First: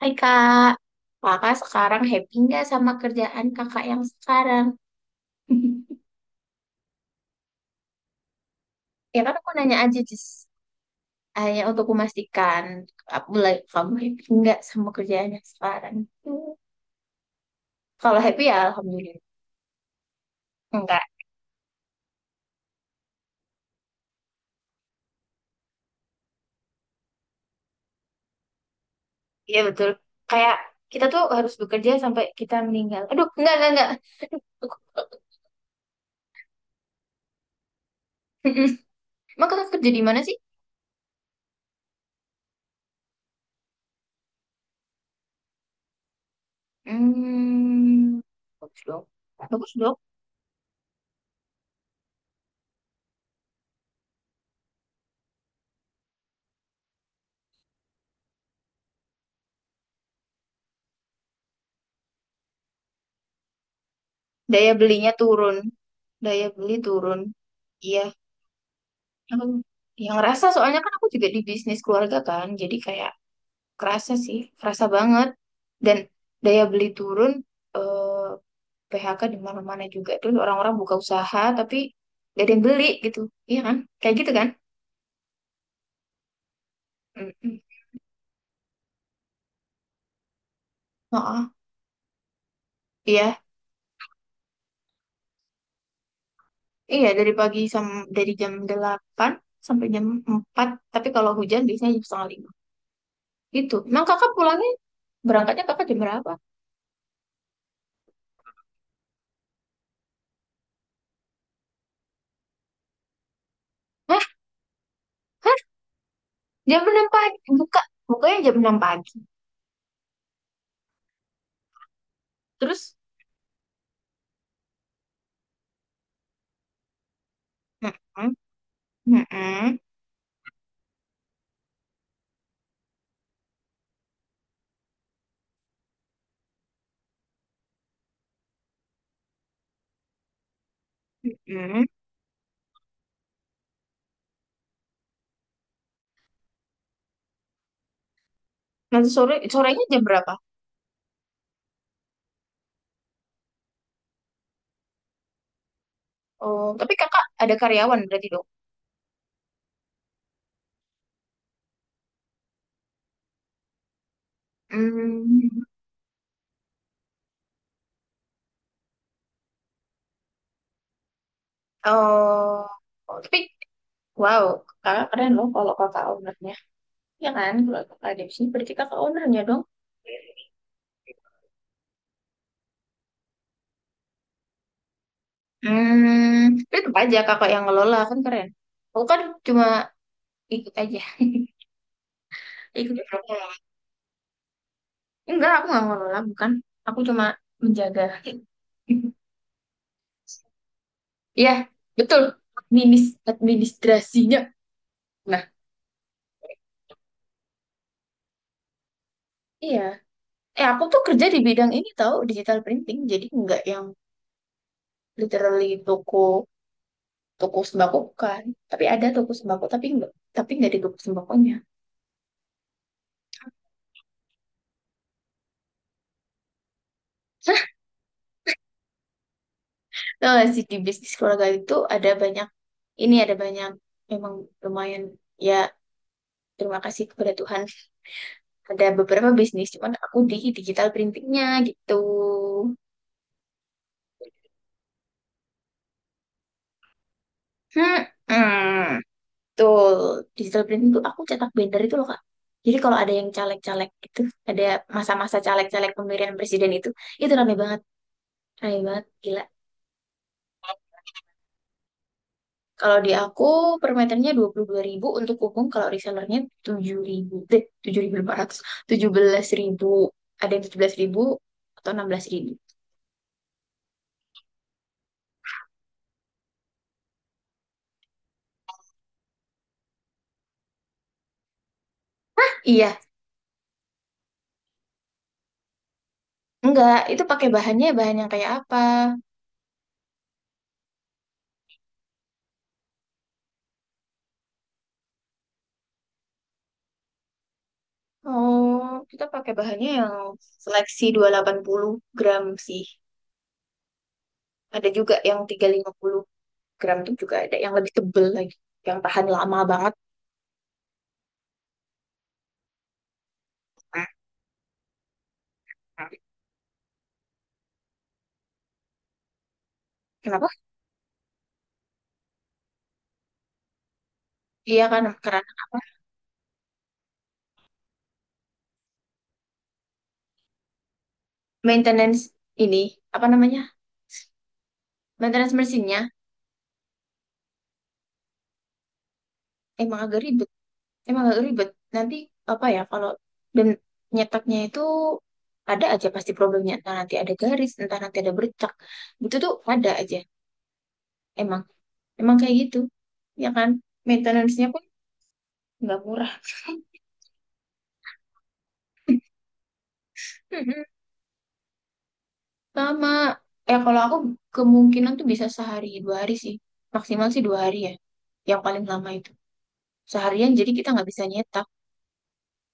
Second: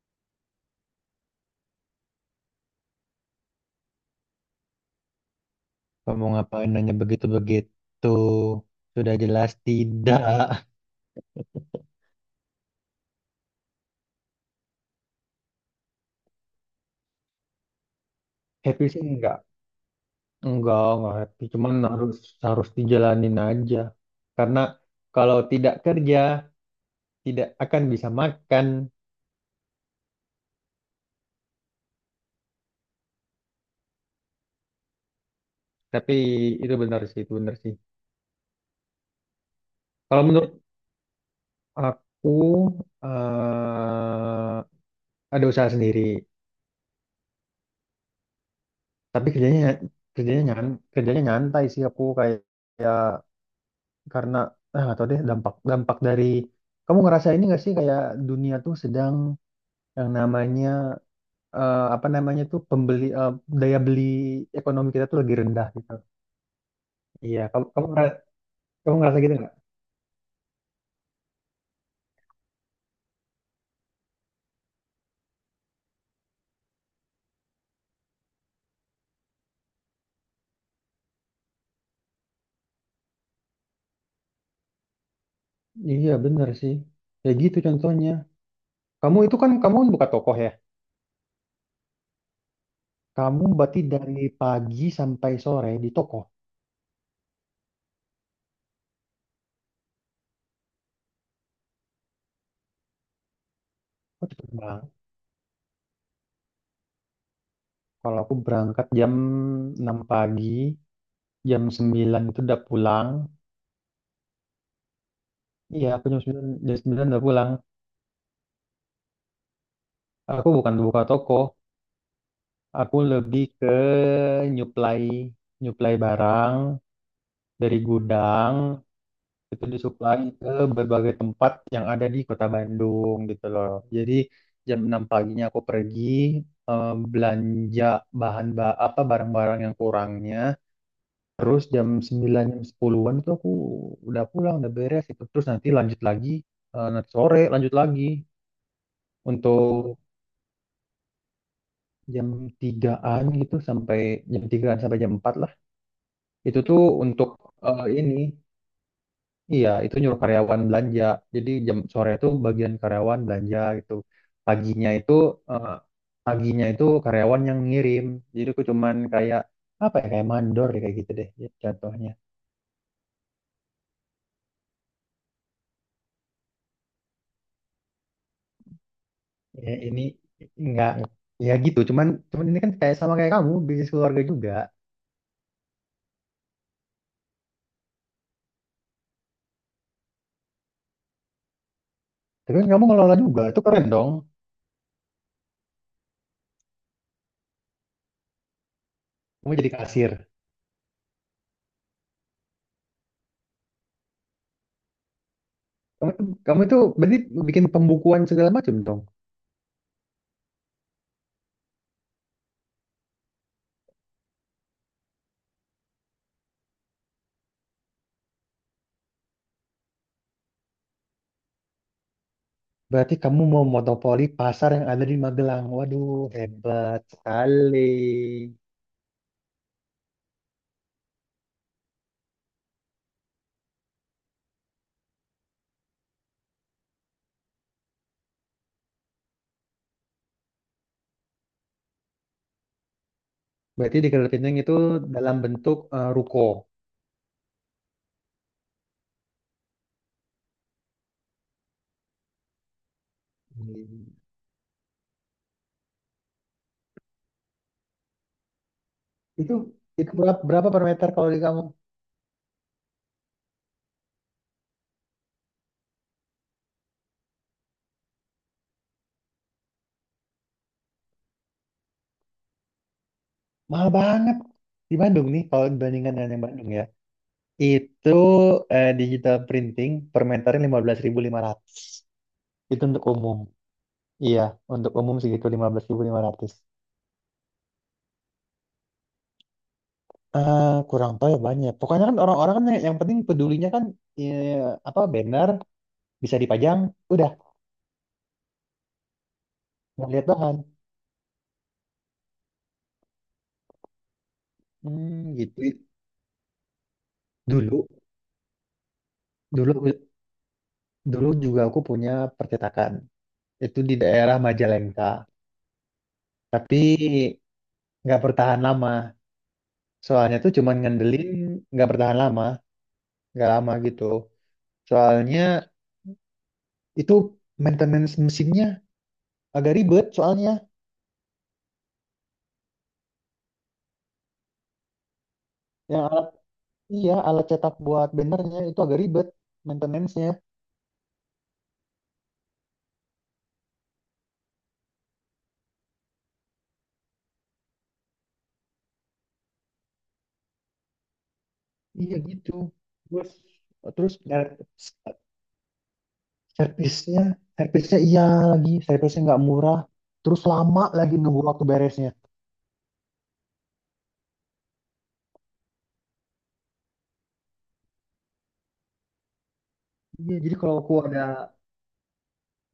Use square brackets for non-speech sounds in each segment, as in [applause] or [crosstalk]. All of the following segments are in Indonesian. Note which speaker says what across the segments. Speaker 1: Hai kak, kakak sekarang happy nggak sama kerjaan kakak yang sekarang? [laughs]
Speaker 2: Kamu ngapain nanya begitu-begitu? Sudah
Speaker 1: Ya kan aku
Speaker 2: jelas
Speaker 1: nanya aja
Speaker 2: tidak.
Speaker 1: Jis, hanya untuk memastikan aku like, kamu happy nggak sama kerjaan yang sekarang? Hmm. Kalau happy ya
Speaker 2: [laughs] Happy sih
Speaker 1: alhamdulillah.
Speaker 2: enggak.
Speaker 1: Enggak,
Speaker 2: Enggak happy. Cuman harus harus dijalanin aja. Karena kalau tidak kerja, tidak akan bisa makan.
Speaker 1: iya betul. Kayak kita tuh harus bekerja sampai kita meninggal. Aduh, enggak enggak. Aku-
Speaker 2: Tapi itu benar sih, itu benar sih.
Speaker 1: [laughs] Emang kakak kerja di mana
Speaker 2: Kalau
Speaker 1: sih?
Speaker 2: menurut aku, eh ada usaha sendiri.
Speaker 1: Hmm, bagus dong.
Speaker 2: Tapi kerjanya
Speaker 1: Bagus dong.
Speaker 2: kerjanya nyan, kerjanya nyantai sih aku kayak kayak karena nggak tahu deh dampak dampak dari kamu ngerasa ini nggak sih kayak dunia tuh sedang yang namanya apa namanya tuh pembeli daya beli
Speaker 1: Daya
Speaker 2: ekonomi kita
Speaker 1: belinya
Speaker 2: tuh lagi
Speaker 1: turun,
Speaker 2: rendah gitu.
Speaker 1: daya beli turun.
Speaker 2: Iya, kamu kamu
Speaker 1: Iya,
Speaker 2: ngera- kamu ngerasa gitu
Speaker 1: aku
Speaker 2: nggak?
Speaker 1: yang ngerasa soalnya kan aku juga di bisnis keluarga kan, jadi kayak kerasa sih, kerasa banget. Dan daya beli turun, eh, PHK di mana-mana juga. Tuh orang-orang buka usaha tapi gak ada yang beli gitu, iya kan? Kayak gitu kan?
Speaker 2: Iya bener sih. Kayak gitu
Speaker 1: Mm-mm.
Speaker 2: contohnya. Kamu itu kan kamu buka toko ya.
Speaker 1: Oh, iya,
Speaker 2: Kamu berarti dari pagi sampai sore di toko.
Speaker 1: iya dari jam 8 sampai jam 4, tapi kalau hujan biasanya jam setengah lima. Gitu. Emang
Speaker 2: Oh,
Speaker 1: kakak
Speaker 2: cepet
Speaker 1: pulangnya,
Speaker 2: banget.
Speaker 1: berangkatnya kakak jam berapa?
Speaker 2: Kalau aku berangkat jam 6 pagi, jam 9 itu udah pulang.
Speaker 1: Hah?
Speaker 2: Iya, aku jam 9 jam
Speaker 1: Jam 6
Speaker 2: 9 udah
Speaker 1: pagi,
Speaker 2: pulang.
Speaker 1: buka, bukanya jam 6 pagi.
Speaker 2: Aku bukan buka toko,
Speaker 1: Terus,
Speaker 2: aku lebih ke nyuplai nyuplai barang dari
Speaker 1: mm-mm.
Speaker 2: gudang itu
Speaker 1: Mm-mm,
Speaker 2: disuplai ke berbagai tempat yang ada di Kota Bandung gitu loh. Jadi jam 6 paginya aku pergi eh, belanja bahan ba apa barang-barang yang kurangnya. Terus
Speaker 1: mm-mm.
Speaker 2: jam 9 jam sepuluhan itu aku udah pulang, udah beres itu. Terus nanti lanjut lagi nanti sore lanjut lagi
Speaker 1: Nanti sore, sorenya
Speaker 2: untuk
Speaker 1: jam berapa?
Speaker 2: jam 3-an gitu sampai jam 3-an sampai jam 4. Itu
Speaker 1: Oh,
Speaker 2: tuh
Speaker 1: tapi kakak
Speaker 2: untuk
Speaker 1: ada karyawan
Speaker 2: ini,
Speaker 1: berarti dong.
Speaker 2: iya itu nyuruh karyawan belanja. Jadi jam sore itu bagian karyawan belanja gitu. Paginya itu
Speaker 1: Hmm.
Speaker 2: eh, paginya itu karyawan yang ngirim. Jadi aku cuman kayak apa ya kayak mandor ya, kayak gitu deh jatuhnya.
Speaker 1: Oh, oh, tapi wow, kakak keren loh kalau kakak ownernya. Ya kan, kalau kakak ada di sini berarti kakak ownernya dong.
Speaker 2: Ya, ini nggak ya gitu. Cuman cuman ini kan kayak sama kayak kamu bisnis keluarga juga.
Speaker 1: Hmm, tapi tetap aja kakak yang ngelola kan keren. Aku kan cuma ikut aja. [laughs]
Speaker 2: Tapi kan kamu
Speaker 1: Ikut
Speaker 2: ngelola juga,
Speaker 1: aja.
Speaker 2: itu keren dong.
Speaker 1: Enggak, aku nggak ngelola, bukan. Aku cuma menjaga. [laughs]
Speaker 2: Kamu jadi kasir.
Speaker 1: Iya, betul. Administ administrasinya. Nah,
Speaker 2: Kamu, kamu itu berarti bikin pembukuan segala macam dong.
Speaker 1: iya. Aku tuh kerja di bidang ini tahu digital printing. Jadi nggak yang literally toko toko sembako bukan. Tapi ada toko sembako tapi nggak di toko sembakonya.
Speaker 2: Berarti kamu mau monopoli pasar yang ada di Magelang. Waduh, hebat
Speaker 1: [laughs]
Speaker 2: sekali.
Speaker 1: Tahu nggak sih di bisnis keluarga itu ada banyak ini ada banyak memang lumayan ya, terima kasih kepada Tuhan, ada beberapa bisnis cuman aku di digital printingnya gitu.
Speaker 2: Berarti di Kedai Pinang itu dalam bentuk ruko.
Speaker 1: Hmm. Hmm. Betul, digital printing tuh aku cetak binder itu loh Kak. Jadi kalau ada yang caleg-caleg itu,
Speaker 2: Hmm.
Speaker 1: ada masa-masa caleg-caleg pemilihan presiden itu rame banget, gila.
Speaker 2: Itu itu berapa per meter kalau di kamu?
Speaker 1: Kalau di aku per meternya dua 22.000 untuk umum, kalau resellernya 7.000, 7.500, 17.000, ada yang 17.000 atau 16.000.
Speaker 2: Mahal banget. Di Bandung nih, kalau dibandingkan dengan yang Bandung ya. Itu digital printing per meternya 15.500. Itu
Speaker 1: Iya,
Speaker 2: untuk umum. Iya, untuk umum segitu 15.500.
Speaker 1: enggak, itu pakai bahannya bahan yang kayak apa?
Speaker 2: Kurang tahu ya banyak. Pokoknya kan orang-orang kan yang penting pedulinya kan ya, apa banner bisa dipajang, udah
Speaker 1: Oh, kita pakai bahannya
Speaker 2: nggak
Speaker 1: yang
Speaker 2: lihat bahan.
Speaker 1: seleksi 280 gram sih. Ada juga
Speaker 2: Hmm,
Speaker 1: yang
Speaker 2: gitu.
Speaker 1: 350 gram tuh juga, ada yang
Speaker 2: Dulu,
Speaker 1: lebih tebel lagi, yang tahan lama
Speaker 2: dulu,
Speaker 1: banget.
Speaker 2: dulu juga aku punya percetakan. Itu di
Speaker 1: Nah,
Speaker 2: daerah Majalengka,
Speaker 1: nah.
Speaker 2: tapi nggak bertahan lama. Soalnya
Speaker 1: Kenapa?
Speaker 2: tuh cuman ngandelin nggak bertahan lama, nggak lama gitu.
Speaker 1: Iya kan,
Speaker 2: Soalnya
Speaker 1: karena
Speaker 2: itu maintenance mesinnya agak ribet. Soalnya
Speaker 1: maintenance ini, apa namanya, maintenance
Speaker 2: yang
Speaker 1: mesinnya
Speaker 2: alat iya alat cetak buat bannernya itu agak ribet
Speaker 1: emang agak
Speaker 2: maintenance-nya.
Speaker 1: ribet. Emang agak ribet. Nanti, apa ya, kalau dan nyetaknya itu ada aja pasti problemnya. Entah nanti ada garis, entah nanti ada bercak. Itu tuh ada aja. Emang,
Speaker 2: Iya
Speaker 1: emang
Speaker 2: gitu.
Speaker 1: kayak gitu.
Speaker 2: Terus
Speaker 1: Ya kan?
Speaker 2: terus
Speaker 1: Maintenance-nya pun nggak murah.
Speaker 2: Servisnya, servisnya iya lagi, servisnya nggak murah, terus lama
Speaker 1: [laughs]
Speaker 2: lagi nunggu waktu beresnya.
Speaker 1: Sama, ya kalau aku kemungkinan tuh bisa sehari dua hari sih. Maksimal sih dua hari ya. Yang paling lama itu.
Speaker 2: Iya,
Speaker 1: Seharian
Speaker 2: jadi
Speaker 1: jadi
Speaker 2: kalau
Speaker 1: kita
Speaker 2: aku
Speaker 1: nggak
Speaker 2: ada,
Speaker 1: bisa nyetak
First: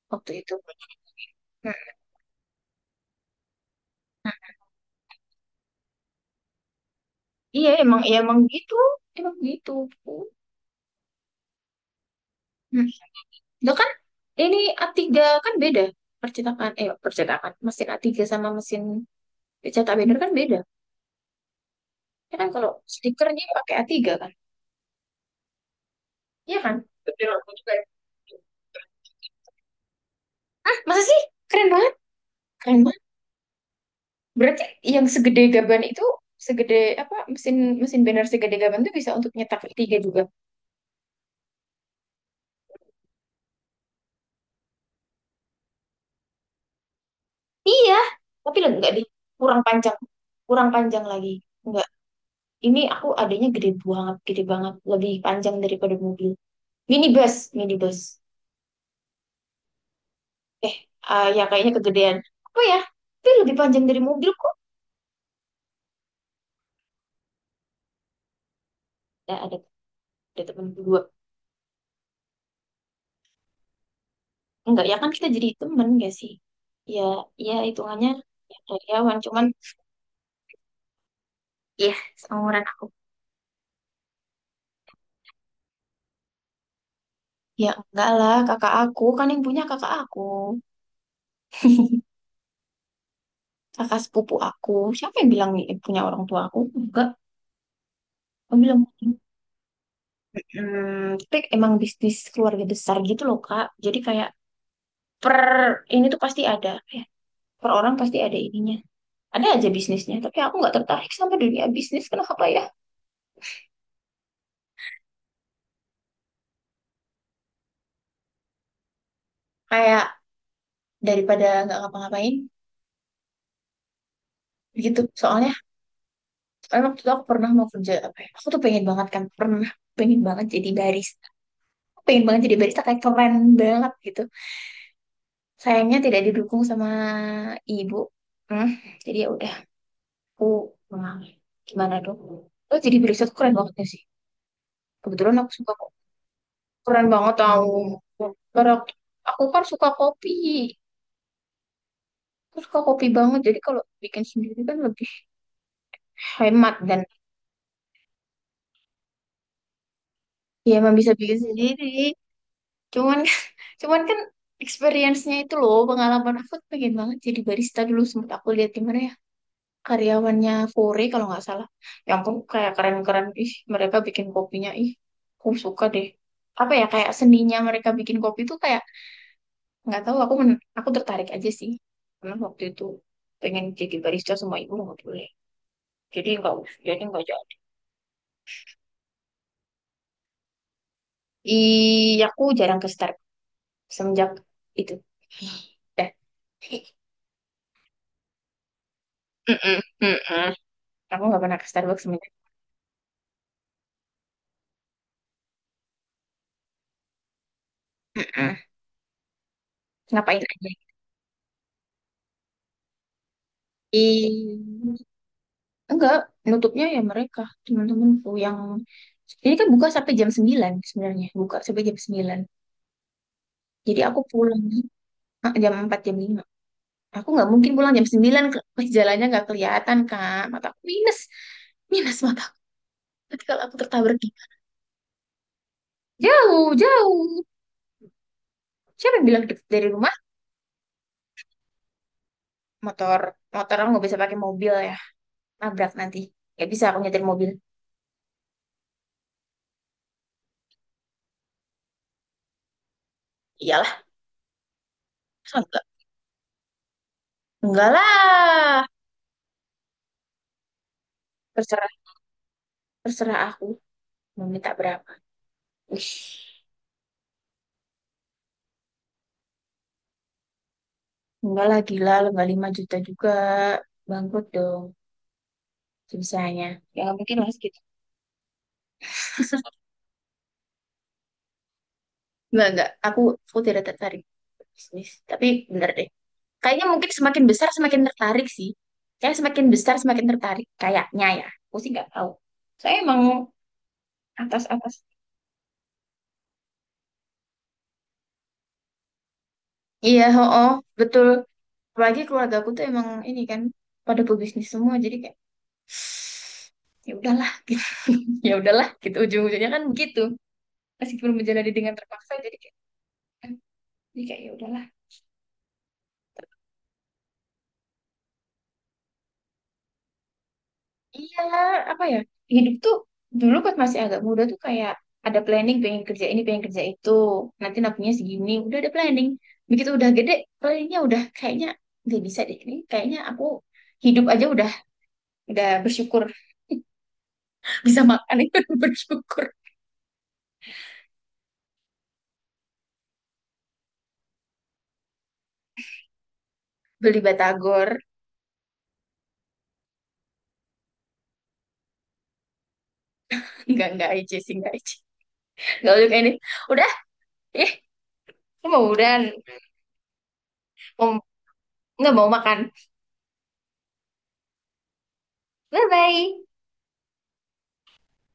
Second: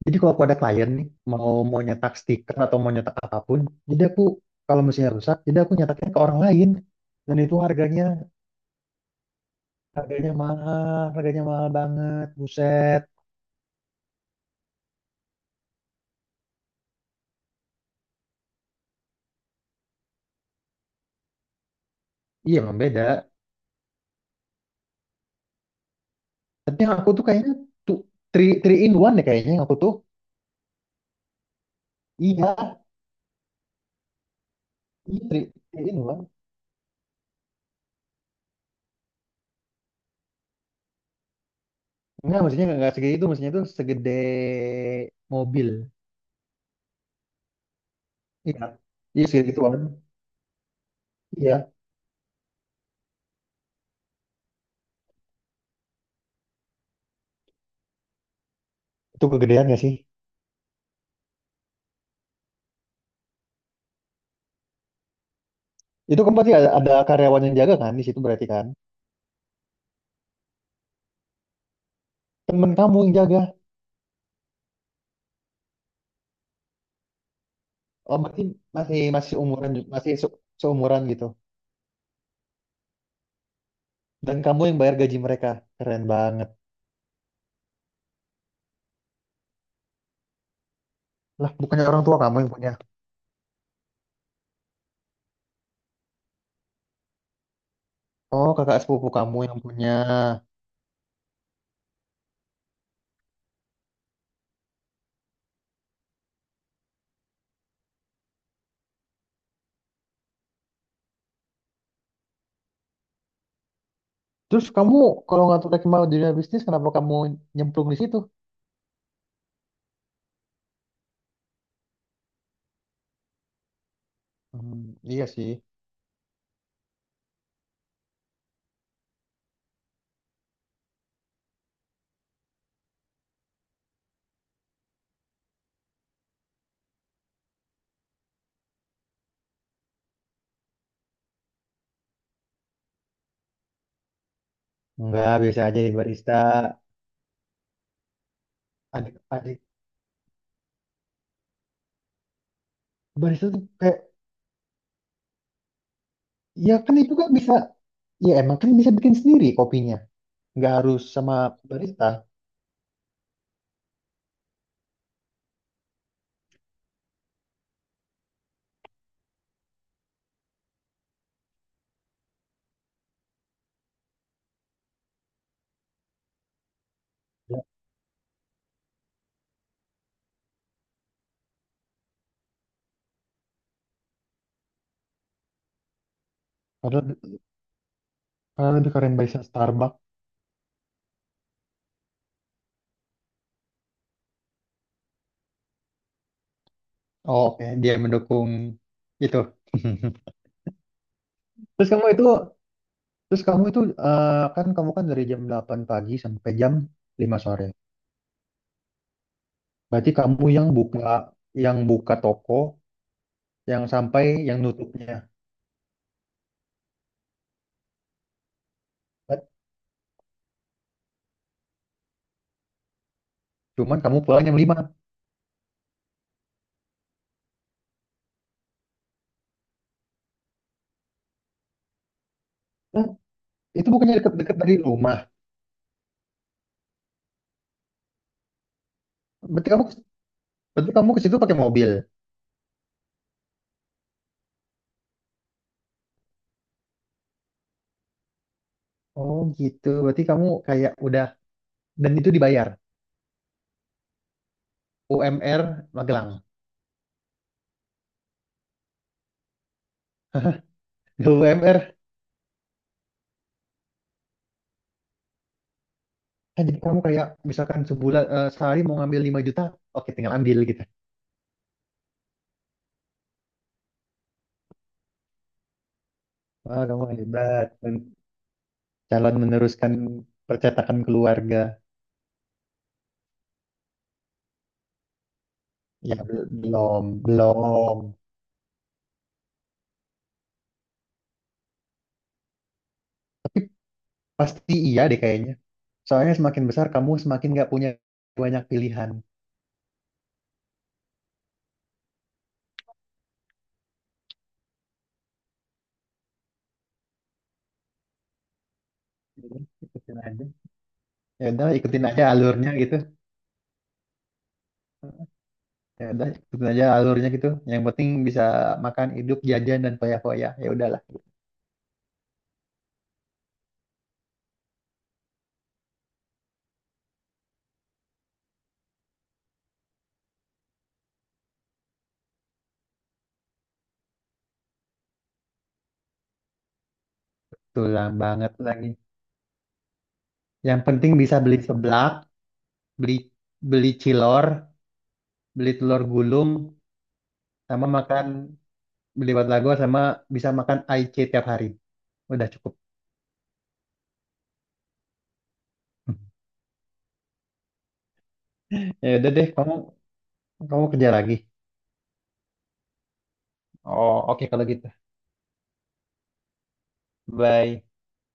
Speaker 2: jadi kalau
Speaker 1: waktu
Speaker 2: aku
Speaker 1: itu.
Speaker 2: ada klien nih, mau mau
Speaker 1: mm
Speaker 2: nyetak stiker atau mau nyetak apapun, jadi aku kalau mesinnya rusak, jadi aku nyetaknya ke orang lain, dan itu harganya
Speaker 1: Iya emang gitu. Emang gitu.
Speaker 2: harganya mahal, harganya mahal banget,
Speaker 1: Hmm.
Speaker 2: buset.
Speaker 1: Lah kan ini A3 kan beda. Percetakan, percetakan. Mesin A3 sama mesin cetak binder kan beda. Ya kan
Speaker 2: Iya,
Speaker 1: kalau
Speaker 2: emang beda.
Speaker 1: stikernya pakai A3 kan. Iya kan?
Speaker 2: Tapi yang aku tuh
Speaker 1: Betul, aku
Speaker 2: kayaknya
Speaker 1: juga. Ya.
Speaker 2: tuh three in one deh kayaknya yang aku tuh.
Speaker 1: Masa sih? Keren banget.
Speaker 2: Iya,
Speaker 1: Keren. Berarti yang
Speaker 2: iya
Speaker 1: segede
Speaker 2: three,
Speaker 1: gaban
Speaker 2: three in
Speaker 1: itu,
Speaker 2: one.
Speaker 1: segede apa, mesin mesin banner segede gaban itu bisa untuk nyetak tiga juga.
Speaker 2: Enggak, maksudnya nggak segede itu, maksudnya itu segede mobil.
Speaker 1: Iya, tapi
Speaker 2: Iya,
Speaker 1: enggak deh,
Speaker 2: iya
Speaker 1: kurang
Speaker 2: segituan.
Speaker 1: panjang, kurang panjang lagi.
Speaker 2: Iya,
Speaker 1: Enggak, ini aku adanya gede banget, lebih panjang daripada mobil. Minibus, minibus.
Speaker 2: itu kegedean ya sih?
Speaker 1: Eh, ya kayaknya kegedean. Apa ya? Tapi lebih panjang dari mobil kok.
Speaker 2: Itu kan berarti ada karyawan yang jaga kan di situ berarti kan?
Speaker 1: Ada, ada, ada temen berdua.
Speaker 2: Temen kamu yang jaga.
Speaker 1: Enggak, ya kan kita jadi temen gak sih? Ya, ya hitungannya
Speaker 2: Oh, berarti
Speaker 1: ya
Speaker 2: masih
Speaker 1: karyawan,
Speaker 2: masih
Speaker 1: cuman
Speaker 2: umuran ju- masih se- seumuran gitu.
Speaker 1: ya seumuran.
Speaker 2: Dan kamu yang bayar gaji mereka. Keren banget.
Speaker 1: Ya enggak lah, kakak aku kan yang punya, kakak aku,
Speaker 2: Lah, bukannya orang tua kamu yang punya.
Speaker 1: kakak sepupu aku. Siapa yang bilang ini punya orang tua aku? Enggak,
Speaker 2: Oh,
Speaker 1: aku
Speaker 2: kakak
Speaker 1: bilang
Speaker 2: sepupu kamu yang punya.
Speaker 1: hmm, tapi emang bisnis keluarga besar gitu loh kak. Jadi kayak per ini tuh pasti ada, ya, per orang pasti ada ininya. Ada aja bisnisnya, tapi aku nggak tertarik sama dunia bisnis. Kenapa ya?
Speaker 2: Terus kamu kalau nggak tertarik mau dunia bisnis, kenapa kamu nyemplung di situ?
Speaker 1: Kayak daripada nggak ngapa-ngapain
Speaker 2: Hmm,
Speaker 1: gitu.
Speaker 2: iya
Speaker 1: Soalnya
Speaker 2: sih.
Speaker 1: emang tuh aku pernah mau kerja apa ya? Aku tuh pengen banget kan, pernah pengen banget jadi barista. Pengen banget jadi barista kayak keren banget gitu. Sayangnya tidak didukung sama ibu. Hmm, jadi ya udah aku mengalir. Gimana dong? Oh, jadi Brisat tuh keren banget ya sih.
Speaker 2: Enggak,
Speaker 1: Kebetulan aku
Speaker 2: biasa
Speaker 1: suka
Speaker 2: aja
Speaker 1: kok.
Speaker 2: di barista.
Speaker 1: Keren banget tau. Karena aku
Speaker 2: Adik,
Speaker 1: aku
Speaker 2: adik.
Speaker 1: kan suka kopi. Aku suka kopi banget.
Speaker 2: Barista
Speaker 1: Jadi
Speaker 2: tuh
Speaker 1: kalau
Speaker 2: kayak.
Speaker 1: bikin sendiri kan lebih hemat
Speaker 2: Ya kan
Speaker 1: dan
Speaker 2: itu kan bisa, ya emang kan bisa bikin sendiri kopinya. Nggak
Speaker 1: ya emang
Speaker 2: harus
Speaker 1: bisa
Speaker 2: sama
Speaker 1: bikin sendiri.
Speaker 2: barista.
Speaker 1: Cuman [laughs] cuman kan experience-nya itu loh, pengalaman aku tuh pengen banget jadi barista, dulu sempat aku lihat di mana ya, karyawannya Kore kalau nggak salah. Yang ampun kayak keren-keren. Ih, mereka bikin kopinya. Ih, aku suka deh. Apa ya kayak seninya
Speaker 2: Ya.
Speaker 1: mereka bikin kopi tuh kayak nggak tahu, aku aku tertarik aja sih. Karena waktu itu pengen jadi barista sama ibu nggak boleh. Jadi nggak jadi
Speaker 2: Padahal
Speaker 1: nggak jadi
Speaker 2: padahal lebih keren barista Starbucks.
Speaker 1: Ih, aku jarang ke Starbucks semenjak itu. Dah.
Speaker 2: Oh, oke, dia mendukung itu.
Speaker 1: Mm-mm,
Speaker 2: [laughs]
Speaker 1: mm-mm. Aku nggak pernah ke
Speaker 2: Terus
Speaker 1: Starbucks
Speaker 2: kamu itu,
Speaker 1: semenjak.
Speaker 2: terus kamu itu eh, Kan kamu kan dari jam 8 pagi sampai jam 5 sore.
Speaker 1: Mm-mm.
Speaker 2: Berarti
Speaker 1: Ngapain
Speaker 2: kamu yang
Speaker 1: aja?
Speaker 2: buka toko, yang sampai yang
Speaker 1: Ih.
Speaker 2: nutupnya.
Speaker 1: Enggak, nutupnya ya mereka, teman-temanku yang, jadi kan buka sampai jam 9 sebenarnya, buka sampai jam 9.
Speaker 2: Cuman
Speaker 1: Jadi
Speaker 2: kamu
Speaker 1: aku
Speaker 2: pulang jam
Speaker 1: pulang
Speaker 2: lima
Speaker 1: jam 4 jam 5. Aku nggak mungkin pulang jam 9 ke pas jalannya nggak kelihatan, Kak. Mataku minus. Minus mata.
Speaker 2: Nah,
Speaker 1: Nanti [laughs] kalau aku
Speaker 2: itu bukannya
Speaker 1: tertabrak gitu.
Speaker 2: dekat-dekat dari rumah.
Speaker 1: Jauh, jauh. Siapa yang bilang deket
Speaker 2: Berarti kamu
Speaker 1: dari rumah?
Speaker 2: berarti kamu ke situ pakai mobil.
Speaker 1: Motor. Motor, aku nggak bisa pakai mobil ya. Nabrak nanti. Nggak bisa aku nyetir mobil.
Speaker 2: Oh gitu. Berarti kamu kayak udah dan itu dibayar
Speaker 1: Iyalah, [laughs] masa
Speaker 2: UMR
Speaker 1: enggak.
Speaker 2: Magelang.
Speaker 1: Enggak lah.
Speaker 2: Nggak UMR
Speaker 1: Terserah, terserah aku. Mau minta berapa. Wih.
Speaker 2: kan jadi kamu kayak misalkan sebulan eh, sehari mau ngambil 5 juta, oke tinggal ambil gitu.
Speaker 1: Enggak lah, gila. Lo nggak 5 juta juga. Bangkrut dong bisanya.
Speaker 2: Wah,
Speaker 1: Ya
Speaker 2: kamu
Speaker 1: nggak mungkin lah
Speaker 2: hebat.
Speaker 1: segitu.
Speaker 2: Calon meneruskan percetakan keluarga.
Speaker 1: Enggak, enggak. Aku tidak tertarik. Bisnis. Tapi bener deh.
Speaker 2: Ya,
Speaker 1: Kayaknya
Speaker 2: belum
Speaker 1: mungkin semakin besar
Speaker 2: belum
Speaker 1: semakin tertarik sih. Kayak semakin besar semakin tertarik. Kayaknya ya. Aku sih nggak tahu. Saya emang
Speaker 2: tapi pasti iya
Speaker 1: atas-atas.
Speaker 2: deh kayaknya. Soalnya semakin besar kamu semakin nggak punya banyak pilihan.
Speaker 1: Iya, oh, betul. Apalagi keluarga aku tuh emang ini kan pada pebisnis semua. Jadi kayak [sniffs] [sighs] ya udahlah gitu. [laughs] Ya udahlah gitu.
Speaker 2: Jadi,
Speaker 1: Ujung-ujungnya kan
Speaker 2: ikutin
Speaker 1: begitu.
Speaker 2: aja.
Speaker 1: Meskipun
Speaker 2: Ya udah
Speaker 1: menjalani dengan
Speaker 2: ikutin aja
Speaker 1: terpaksa jadi
Speaker 2: alurnya
Speaker 1: kayak,
Speaker 2: gitu.
Speaker 1: Ya udahlah.
Speaker 2: Ya udah ikutin aja alurnya gitu. Yang penting bisa makan, hidup, jajan dan foya-foya, ya udahlah.
Speaker 1: Iya, apa ya? Hidup tuh dulu pas masih agak muda tuh kayak ada planning pengen kerja ini, pengen kerja itu. Nanti nabungnya segini, udah ada planning. Begitu udah gede, planningnya udah kayaknya nggak bisa deh. Ini kayaknya aku hidup aja udah, bersyukur [laughs] bisa
Speaker 2: Tulang
Speaker 1: makan
Speaker 2: banget
Speaker 1: itu [laughs]
Speaker 2: lagi.
Speaker 1: bersyukur
Speaker 2: Yang penting bisa beli seblak, beli beli cilor, beli telur gulung,
Speaker 1: beli
Speaker 2: sama
Speaker 1: batagor,
Speaker 2: makan beli batagor sama bisa makan IC tiap hari. Udah cukup.
Speaker 1: nggak aja sih, nggak aja, nggak boleh kayak ini
Speaker 2: [laughs]
Speaker 1: udah eh mau
Speaker 2: Ya
Speaker 1: udah
Speaker 2: udah deh, kamu kamu kerja
Speaker 1: mau
Speaker 2: lagi.
Speaker 1: nggak mau makan
Speaker 2: Oh, oke kalau gitu. Bye.